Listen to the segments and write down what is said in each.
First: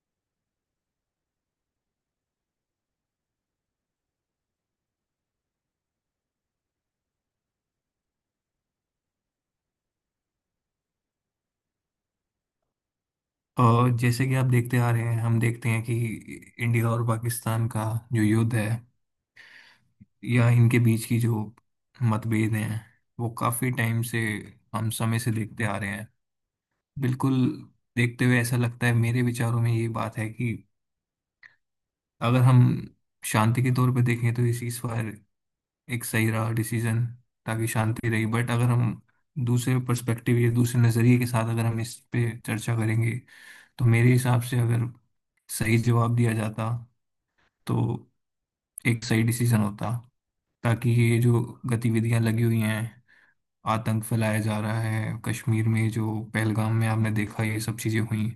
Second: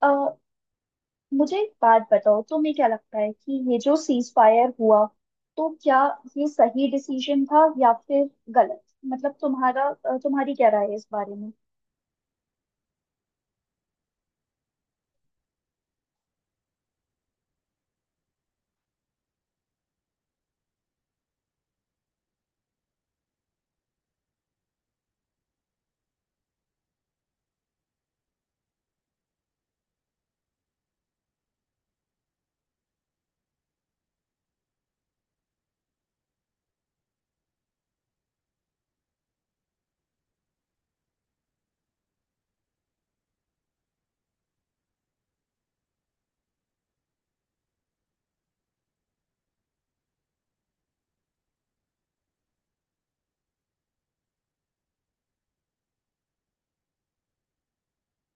अ, मुझे एक बात बताओ। तुम्हें क्या लगता है कि ये जो सीज फायर हुआ तो क्या ये सही डिसीजन था या फिर गलत? मतलब तुम्हारा तुम्हारी क्या राय है इस बारे में? और जैसे कि आप देखते आ रहे हैं, हम देखते हैं कि इंडिया और पाकिस्तान का जो युद्ध है या इनके बीच की जो मतभेद हैं, वो काफी टाइम से, हम समय से देखते आ रहे हैं। बिल्कुल। देखते हुए ऐसा लगता है, मेरे विचारों में ये बात है कि अगर हम शांति के तौर पर देखें तो ये सीज फायर एक सही रहा डिसीजन, ताकि शांति रही। बट अगर हम दूसरे पर्सपेक्टिव या दूसरे नजरिए के साथ अगर हम इस पे चर्चा करेंगे, तो मेरे हिसाब से अगर सही जवाब दिया जाता तो एक सही डिसीजन होता, ताकि ये जो गतिविधियां लगी हुई हैं, आतंक फैलाया जा रहा है कश्मीर में, जो पहलगाम में आपने देखा ये सब चीजें हुई,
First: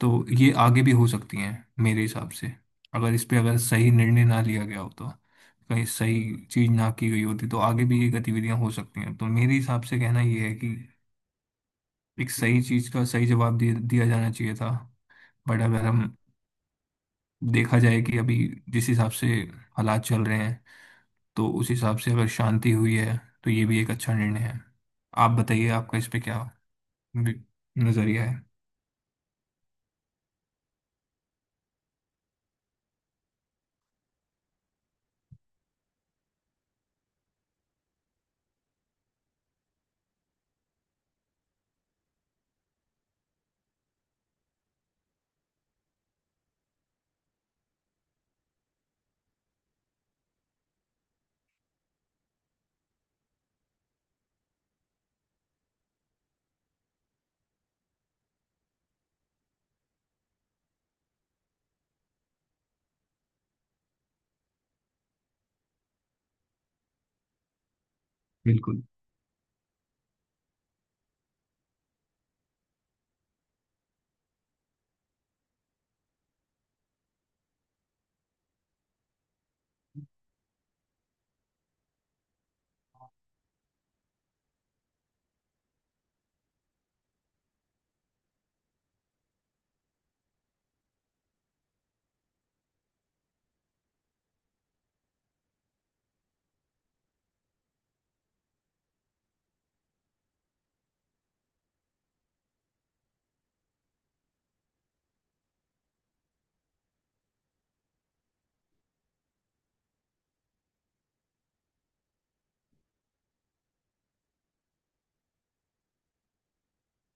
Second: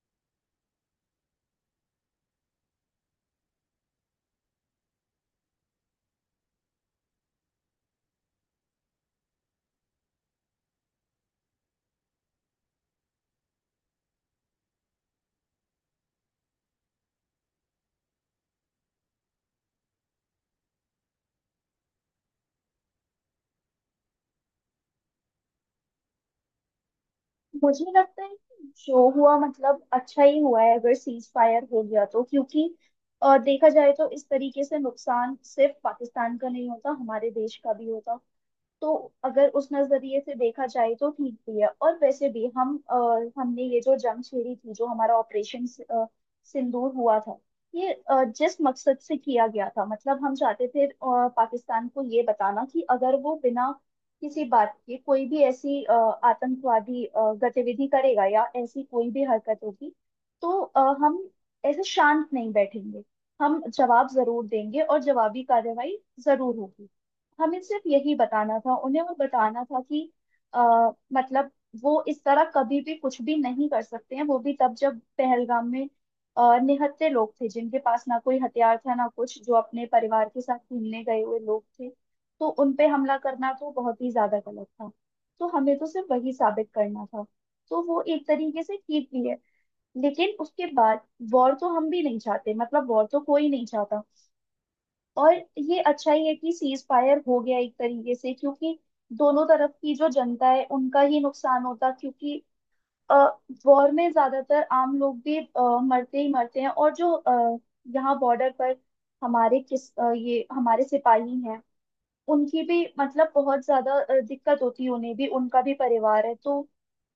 तो ये आगे भी हो सकती हैं। मेरे हिसाब से अगर इस पे अगर सही निर्णय ना लिया गया होता, कहीं सही चीज ना की गई होती तो आगे भी ये गतिविधियां हो सकती हैं। तो मेरे हिसाब से कहना ये है कि एक सही चीज का सही जवाब दिया जाना चाहिए था। बट अगर हम देखा जाए कि अभी जिस हिसाब से हालात चल रहे हैं, तो उस हिसाब से अगर शांति हुई है तो ये भी एक अच्छा निर्णय है। आप बताइए, आपका इस पे क्या वि- मुझे लगता नजरिया है है? कि जो हुआ मतलब अच्छा ही हुआ है अगर सीज फायर हो गया तो, क्योंकि देखा जाए तो इस तरीके से नुकसान सिर्फ पाकिस्तान का नहीं होता, हमारे देश का भी होता। तो अगर उस नजरिए से देखा जाए तो ठीक भी है। और वैसे भी हमने ये जो जंग छेड़ी थी, जो हमारा ऑपरेशन सिंदूर हुआ था, ये जिस मकसद से किया गया था, मतलब हम चाहते थे पाकिस्तान को ये बताना कि अगर वो बिना किसी बात के कोई भी ऐसी आतंकवादी गतिविधि करेगा या ऐसी कोई भी हरकत होगी तो हम ऐसे शांत नहीं बैठेंगे। हम जवाब जरूर देंगे और जवाबी कार्रवाई जरूर होगी। हमें सिर्फ यही बताना था, बिल्कुल, उन्हें वो बताना था कि आ, मतलब वो इस तरह कभी भी कुछ भी नहीं कर सकते हैं। वो भी तब जब पहलगाम में निहत्थे लोग थे, जिनके पास ना कोई हथियार था ना कुछ, जो अपने परिवार के साथ घूमने गए हुए लोग थे। तो उन पे हमला करना तो बहुत ही ज्यादा गलत था। तो हमें तो सिर्फ वही साबित करना था। तो वो एक तरीके से ठीक भी है। लेकिन उसके बाद वॉर तो हम भी नहीं चाहते, मतलब वॉर तो कोई नहीं चाहता। और ये अच्छा ही है कि सीज फायर हो गया एक तरीके से, क्योंकि दोनों तरफ की जो जनता है उनका ही नुकसान होता। क्योंकि वॉर में ज्यादातर आम लोग भी मरते ही मरते हैं। और जो यहाँ बॉर्डर पर हमारे ये हमारे सिपाही हैं, उनकी भी मतलब बहुत ज्यादा दिक्कत होती है। उन्हें भी, उनका भी परिवार है। तो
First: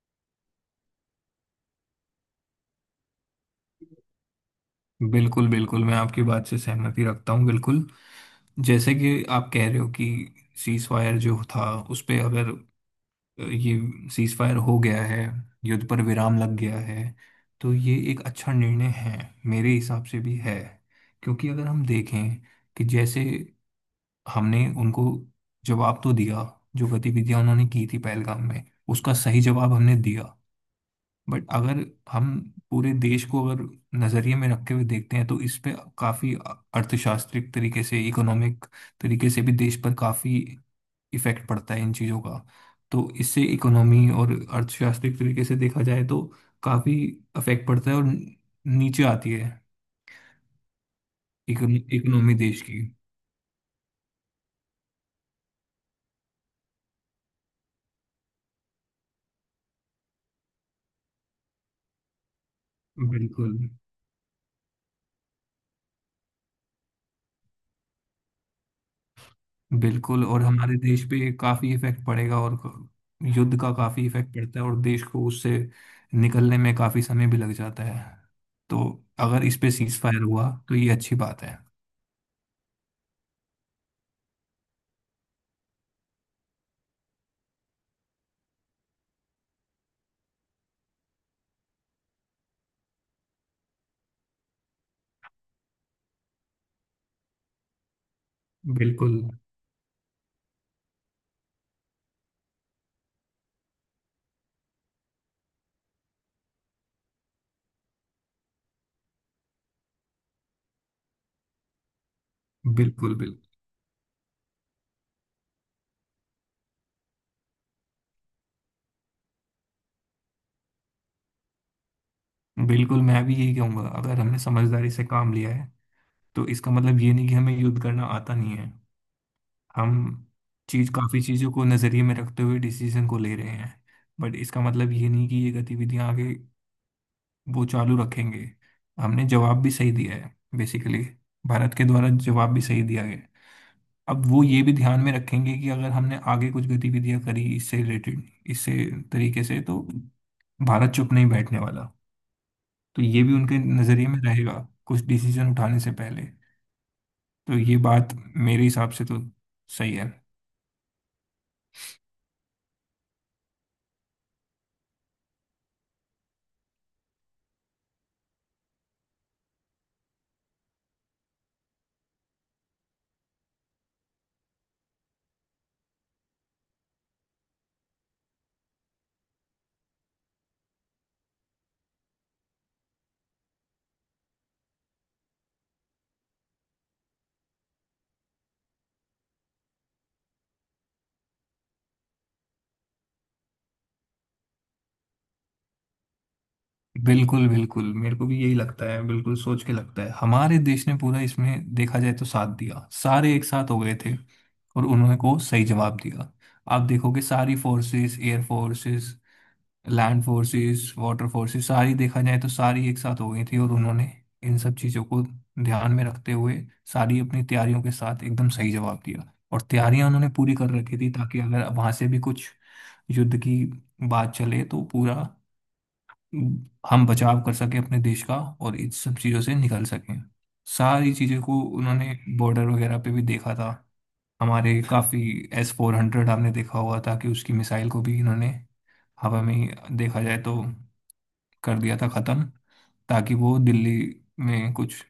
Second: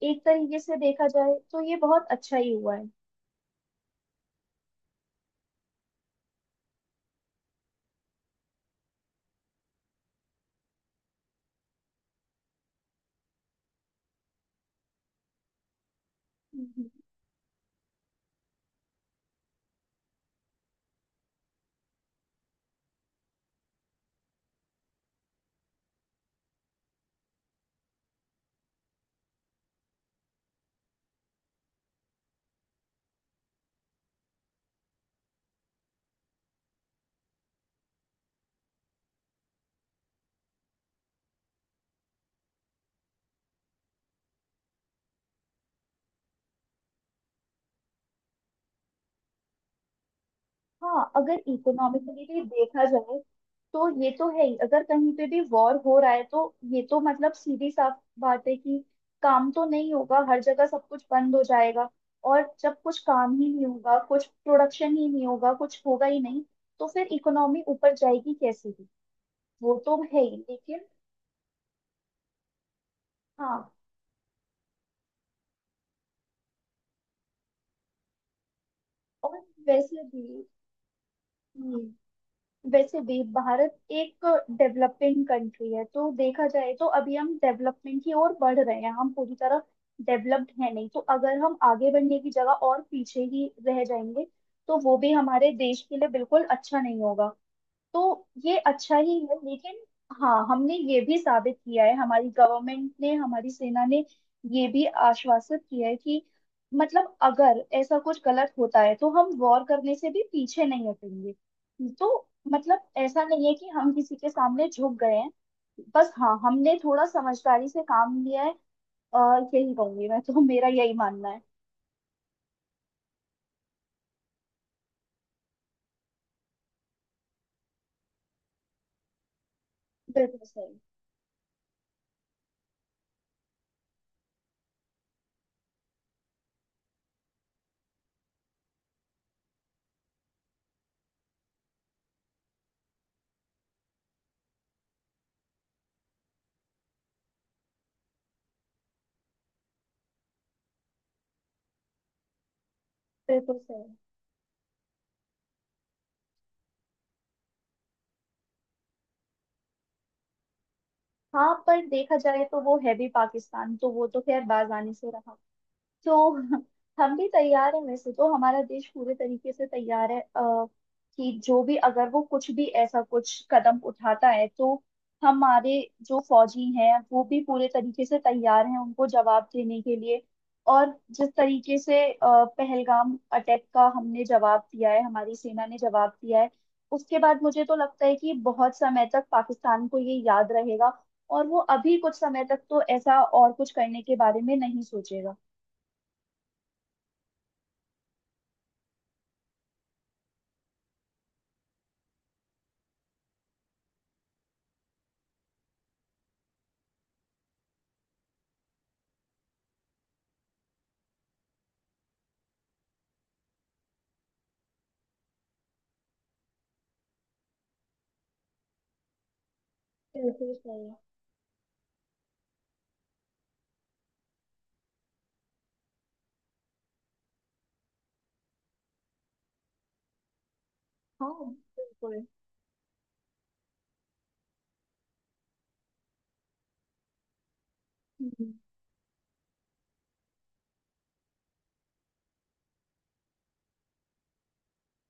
एक तरीके से देखा जाए तो ये बहुत अच्छा ही हुआ बिल्कुल। बिल्कुल, मैं आपकी बात से सहमति रखता हूँ। बिल्कुल, जैसे कि आप कह रहे हो कि सीज फायर जो था उस पे अगर, ये सीज फायर हो गया है, युद्ध पर विराम लग गया है। है, तो ये एक अच्छा निर्णय है। मेरे हिसाब से भी है, क्योंकि अगर हम देखें कि जैसे हमने उनको जवाब तो दिया, जो गतिविधियां उन्होंने की थी पहलगाम में उसका सही जवाब हमने दिया। बट अगर हम पूरे देश को अगर नजरिए में रखते हुए देखते हैं, तो इस पे काफी अर्थशास्त्रिक तरीके से, इकोनॉमिक तरीके से भी देश पर काफी इफेक्ट पड़ता है इन चीजों का। तो इससे इकोनॉमी और अर्थशास्त्रिक तरीके से देखा जाए तो काफी इफेक्ट पड़ता है, और नीचे आती है हाँ, अगर इकोनॉमिकली इकोनॉमी भी देश की। देखा जाए तो ये तो है ही। अगर कहीं पे भी वॉर हो रहा है तो ये तो मतलब सीधी साफ बात है कि काम तो नहीं होगा, हर जगह सब कुछ बंद हो जाएगा। और जब कुछ काम ही बिल्कुल। नहीं होगा, कुछ प्रोडक्शन ही नहीं होगा, कुछ होगा ही नहीं, तो फिर इकोनॉमी ऊपर जाएगी कैसे भी? वो तो है बिल्कुल, ही, और हमारे लेकिन देश पे काफी इफेक्ट पड़ेगा और युद्ध हाँ। का काफी इफेक्ट पड़ता है, और देश को उससे निकलने में काफी समय भी लग जाता है। तो और अगर इस पे वैसे सीज फायर हुआ तो ये अच्छी बात है। भी वैसे भी भारत एक डेवलपिंग कंट्री है। तो देखा जाए तो अभी हम डेवलपमेंट की ओर बढ़ रहे हैं, हम पूरी तरह डेवलप्ड है नहीं। तो अगर हम आगे बढ़ने की जगह और पीछे ही रह जाएंगे तो वो भी हमारे देश के लिए बिल्कुल अच्छा नहीं होगा। तो ये अच्छा ही बिल्कुल। है। लेकिन हाँ, हमने ये भी साबित किया है, हमारी गवर्नमेंट ने हमारी सेना ने ये भी आश्वासित किया है कि मतलब अगर ऐसा कुछ गलत होता है तो हम वॉर करने से भी पीछे नहीं हटेंगे। तो मतलब बिल्कुल। ऐसा बिल्कुल। नहीं है कि हम किसी के सामने झुक गए हैं। बस हाँ, हमने थोड़ा समझदारी से काम लिया है। और यही कहूंगी मैं, तो मेरा यही मानना है। बिल्कुल, मैं भी यही कहूंगा। अगर हमने समझदारी से काम लिया है तो इसका मतलब ये नहीं कि हमें युद्ध करना आता नहीं है। हम बिल्कुल सही। चीज, काफी चीजों को नजरिए में रखते हुए डिसीजन को ले रहे हैं। बट इसका मतलब ये नहीं कि ये गतिविधियां आगे वो चालू रखेंगे। हमने जवाब भी सही दिया है, बेसिकली भारत के द्वारा जवाब भी सही दिया गया है। अब वो ये भी ध्यान में रखेंगे कि अगर हमने आगे कुछ गतिविधियां करी इससे रिलेटेड, इससे तरीके से, तो भारत चुप नहीं बैठने वाला। तो ये भी बिल्कुल उनके सही। नजरिए में रहेगा कुछ डिसीजन उठाने से पहले। तो ये बात मेरे हिसाब से तो सही है। हाँ, पर देखा जाए तो वो है भी पाकिस्तान, तो वो तो खैर बाज आने से रहा। तो हम भी तैयार हैं। वैसे तो हमारा देश पूरे तरीके से तैयार है। कि जो भी अगर वो कुछ भी ऐसा कुछ कदम उठाता है तो हमारे जो फौजी हैं वो भी पूरे तरीके से तैयार हैं उनको जवाब देने के लिए। और जिस तरीके से पहलगाम अटैक का हमने जवाब दिया है, हमारी सेना ने जवाब दिया है, उसके बाद मुझे तो लगता है कि बहुत समय तक पाकिस्तान को ये याद रहेगा। और वो अभी कुछ समय तक तो ऐसा और कुछ करने के बारे में नहीं सोचेगा। बिल्कुल। बिल्कुल, मेरे को भी यही लगता है। बिल्कुल, सोच के लगता है हमारे देश ने पूरा इसमें देखा जाए तो साथ दिया, सारे एक साथ हो गए थे और उन्होंने को सही जवाब दिया। आप देखोगे, सारी forces, air forces, land forces, water forces, सारी, देखा जाए तो सारी एक साथ हो गई थी और उन्होंने इन सब चीज़ों को ध्यान में रखते हुए सारी अपनी तैयारियों के साथ एकदम सही जवाब दिया, और तैयारियां उन्होंने बिल्कुल पूरी कर सही। रखी थी ताकि अगर वहां से भी कुछ युद्ध की बात चले तो पूरा हम बचाव कर सकें अपने देश का और इन सब चीज़ों से निकल सकें। सारी हाँ, चीज़ों को उन्होंने बिल्कुल। बॉर्डर वगैरह पे भी देखा था। हमारे काफ़ी S-400, आपने देखा हुआ था कि उसकी मिसाइल को भी इन्होंने हम्म। हवा में ही, देखा जाए तो, कर दिया था ख़त्म, ताकि वो दिल्ली में कुछ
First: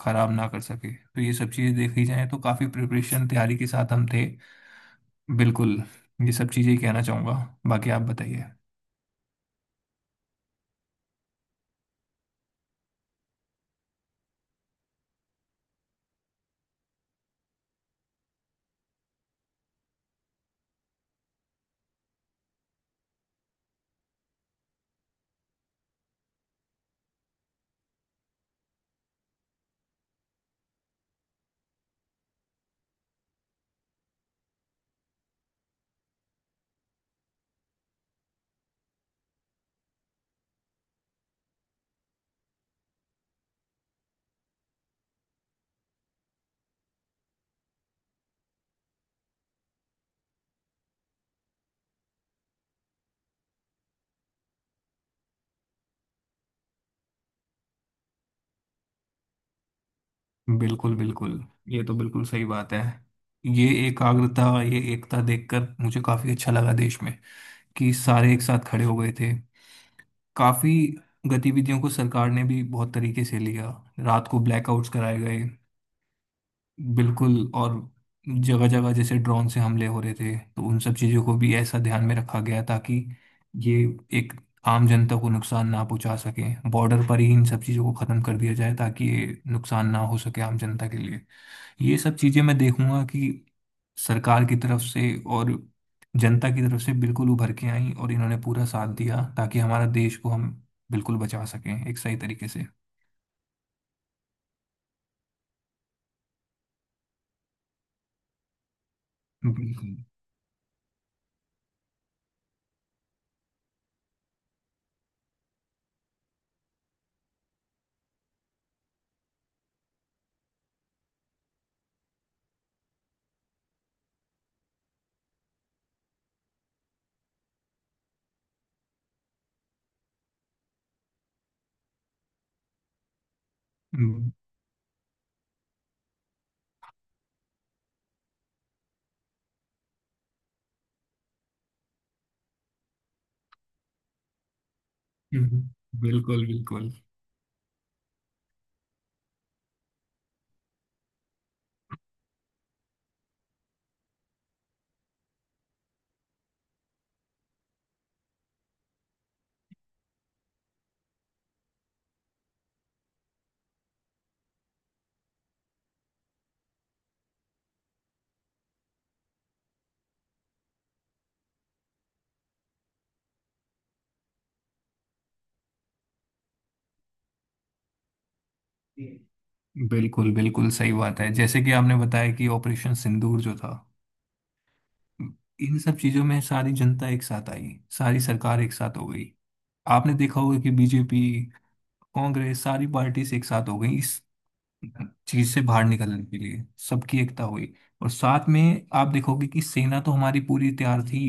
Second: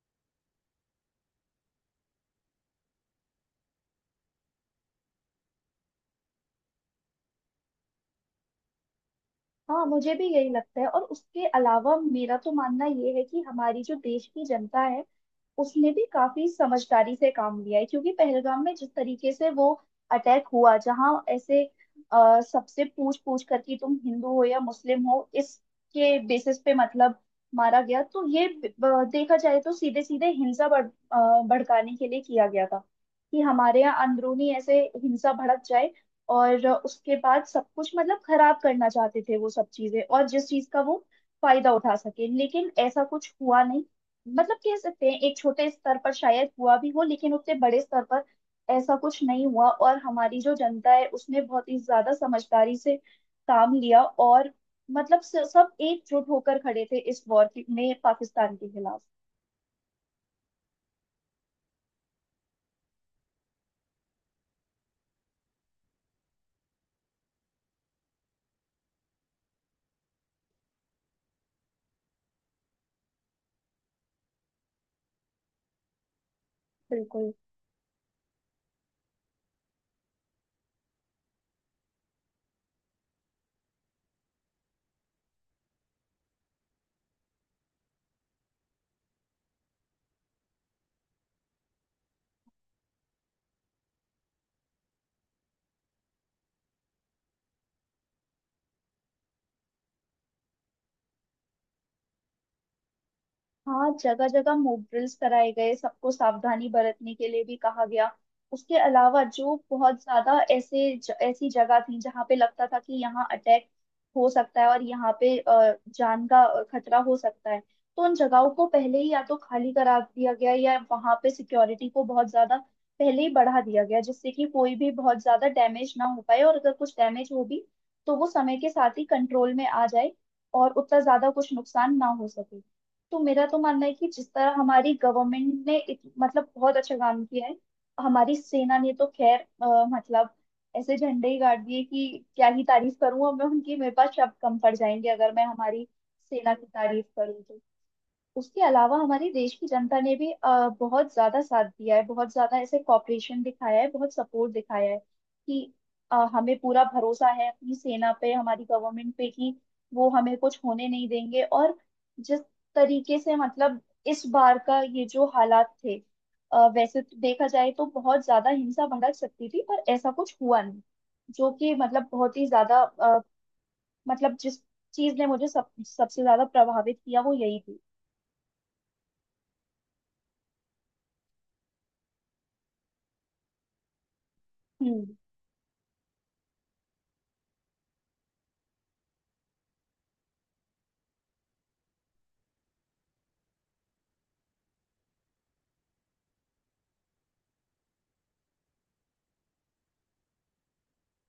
खराब ना कर सके। तो ये सब चीज़ें देखी जाए तो काफ़ी प्रिपरेशन, तैयारी के साथ हम थे। बिल्कुल। ये सब चीज़ें ही कहना चाहूँगा। बाकी आप बताइए। हाँ, मुझे भी यही लगता है। और उसके अलावा मेरा तो मानना ये है कि हमारी जो देश की जनता है उसने भी काफी समझदारी से काम लिया है। क्योंकि पहलगाम में जिस तरीके से वो अटैक हुआ, जहां ऐसे सबसे पूछ पूछ कर कि तुम हिंदू हो या मुस्लिम हो, इसके बेसिस पे मतलब मारा गया, तो ये देखा जाए तो सीधे सीधे हिंसा अ, भड़काने के लिए किया गया था कि हमारे यहाँ अंदरूनी ऐसे हिंसा भड़क जाए। और उसके बाद सब कुछ मतलब खराब करना चाहते थे वो। सब चीजें और जिस चीज का वो फायदा उठा सके, लेकिन ऐसा कुछ हुआ नहीं। मतलब कह सकते हैं एक छोटे स्तर पर शायद हुआ भी हो, लेकिन उतने बड़े स्तर पर ऐसा कुछ नहीं हुआ। और हमारी जो जनता है उसने बहुत ही ज्यादा समझदारी से काम लिया। और मतलब सब एकजुट होकर खड़े थे इस वॉर में पाकिस्तान के खिलाफ। बिल्कुल, बिल्कुल। ये तो बिल्कुल सही बात है। ये एकाग्रता, ये एकता देखकर मुझे काफी अच्छा लगा देश में, कि सारे एक साथ खड़े हो गए थे। काफी गतिविधियों को सरकार ने भी बहुत तरीके से लिया। रात को ब्लैकआउट्स कराए गए। बिल्कुल। बिल्कुल। और जगह जगह जैसे ड्रोन से हमले हो रहे थे तो उन सब चीजों को भी ऐसा ध्यान में रखा गया, ताकि ये एक आम जनता को नुकसान ना पहुंचा सके। बॉर्डर पर ही इन सब चीजों को खत्म कर दिया जाए ताकि ये नुकसान ना हो सके आम जनता के लिए। ये सब चीजें मैं देखूंगा कि सरकार की तरफ से और जनता की तरफ से बिल्कुल उभर के आई और इन्होंने पूरा साथ दिया, ताकि हमारा देश को हम बिल्कुल बचा सकें एक सही तरीके से। हाँ, जगह जगह मॉक ड्रिल्स कराए गए, सबको सावधानी बरतने के लिए भी कहा गया। उसके अलावा जो बिल्कुल। बहुत ज्यादा ऐसे ऐसी जगह थी जहाँ पे लगता था कि यहाँ अटैक हो सकता है और यहाँ पे जान का खतरा हो सकता है, तो उन जगहों को पहले ही या तो खाली करा दिया गया, या वहां पे सिक्योरिटी को बहुत ज्यादा पहले ही बढ़ा दिया गया, जिससे कि कोई भी बहुत ज्यादा डैमेज ना हो पाए। और अगर कुछ डैमेज हो भी तो वो समय के साथ ही कंट्रोल में आ जाए और उतना ज्यादा कुछ नुकसान ना हो सके। तो मेरा तो मानना है कि हम्म, जिस तरह हमारी गवर्नमेंट ने मतलब बहुत अच्छा काम किया है, हमारी सेना ने तो खैर मतलब ऐसे झंडे ही गाड़ दिए कि क्या ही तारीफ करूं अब मैं उनकी। मेरे पास शब्द कम पड़ जाएंगे अगर मैं हम्म, हमारी बिल्कुल, सेना की बिल्कुल। तारीफ करूं तो। उसके अलावा हमारे देश की जनता ने भी बहुत ज्यादा साथ दिया है, बहुत ज्यादा ऐसे कॉपरेशन दिखाया है, बहुत सपोर्ट दिखाया है कि हमें पूरा भरोसा है अपनी सेना पे, हमारी गवर्नमेंट पे, कि वो हमें कुछ होने नहीं देंगे। और जिस तरीके से मतलब इस बार का ये जो हालात थे, वैसे तो देखा जाए तो बहुत ज्यादा हिंसा भड़क सकती थी, पर ऐसा कुछ हुआ नहीं, जो कि मतलब बहुत ही ज्यादा मतलब जिस चीज ने मुझे सब सबसे ज्यादा प्रभावित किया वो यही थी। बिल्कुल, बिल्कुल सही बात है। जैसे कि आपने बताया कि ऑपरेशन सिंदूर जो था, हम्म। इन सब चीजों में सारी जनता एक साथ आई, सारी सरकार एक साथ हो गई। आपने देखा होगा कि बीजेपी, कांग्रेस, सारी पार्टीज एक साथ हो गई इस चीज से बाहर निकलने के लिए। सबकी एकता हुई। और साथ में आप देखोगे कि सेना तो हमारी पूरी तैयार थी,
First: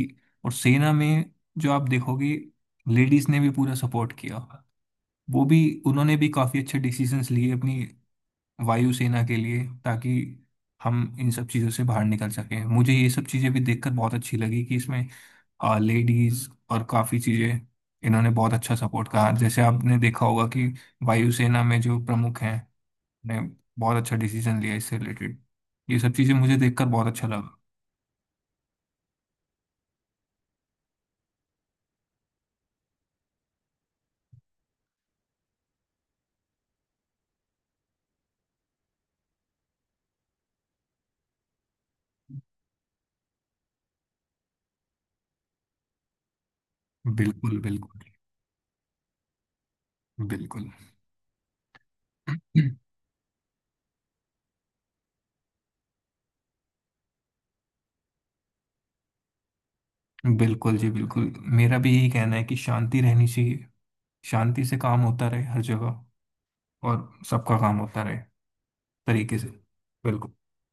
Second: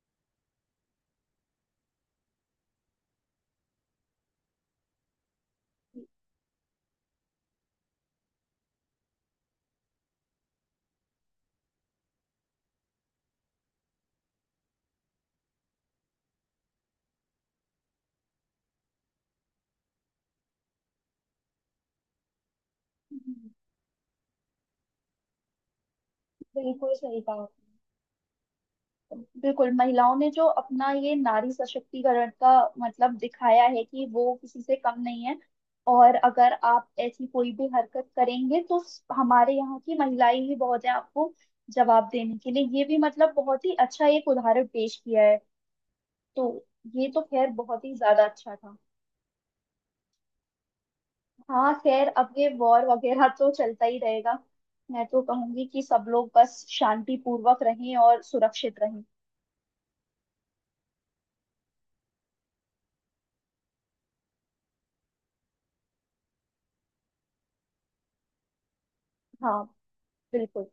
और सेना में जो आप देखोगे लेडीज ने भी पूरा सपोर्ट किया। वो भी, उन्होंने भी काफी अच्छे डिसीजंस लिए अपनी वायुसेना के लिए, ताकि हम इन सब चीजों से बाहर निकल सकें। मुझे ये सब चीजें भी देखकर बहुत अच्छी लगी कि इसमें लेडीज और काफी चीजें इन्होंने बहुत अच्छा सपोर्ट कहा। जैसे आपने देखा होगा कि वायुसेना में जो प्रमुख हैं ने बहुत अच्छा डिसीजन लिया इससे रिलेटेड। ये सब चीज़ें मुझे देखकर बिल्कुल बहुत सही अच्छा कहा लगा। आपने। बिल्कुल, महिलाओं ने जो अपना ये नारी सशक्तिकरण का मतलब दिखाया है कि वो किसी से कम नहीं है, और अगर आप ऐसी कोई भी हरकत करेंगे तो हमारे यहाँ की महिलाएं ही बहुत है आपको जवाब देने के लिए, ये भी मतलब बहुत ही अच्छा एक उदाहरण पेश किया है। तो ये तो खैर बिल्कुल, बहुत ही बिल्कुल, ज्यादा अच्छा था। बिल्कुल। हाँ, खैर अब ये वॉर वगैरह तो चलता ही रहेगा। मैं तो कहूंगी कि सब लोग बस शांति पूर्वक रहें और सुरक्षित रहें। बिल्कुल जी, बिल्कुल। मेरा भी यही कहना है कि शांति रहनी चाहिए, शांति से काम होता रहे हर जगह, और सबका काम होता रहे तरीके से। हाँ, बिल्कुल। बिल्कुल।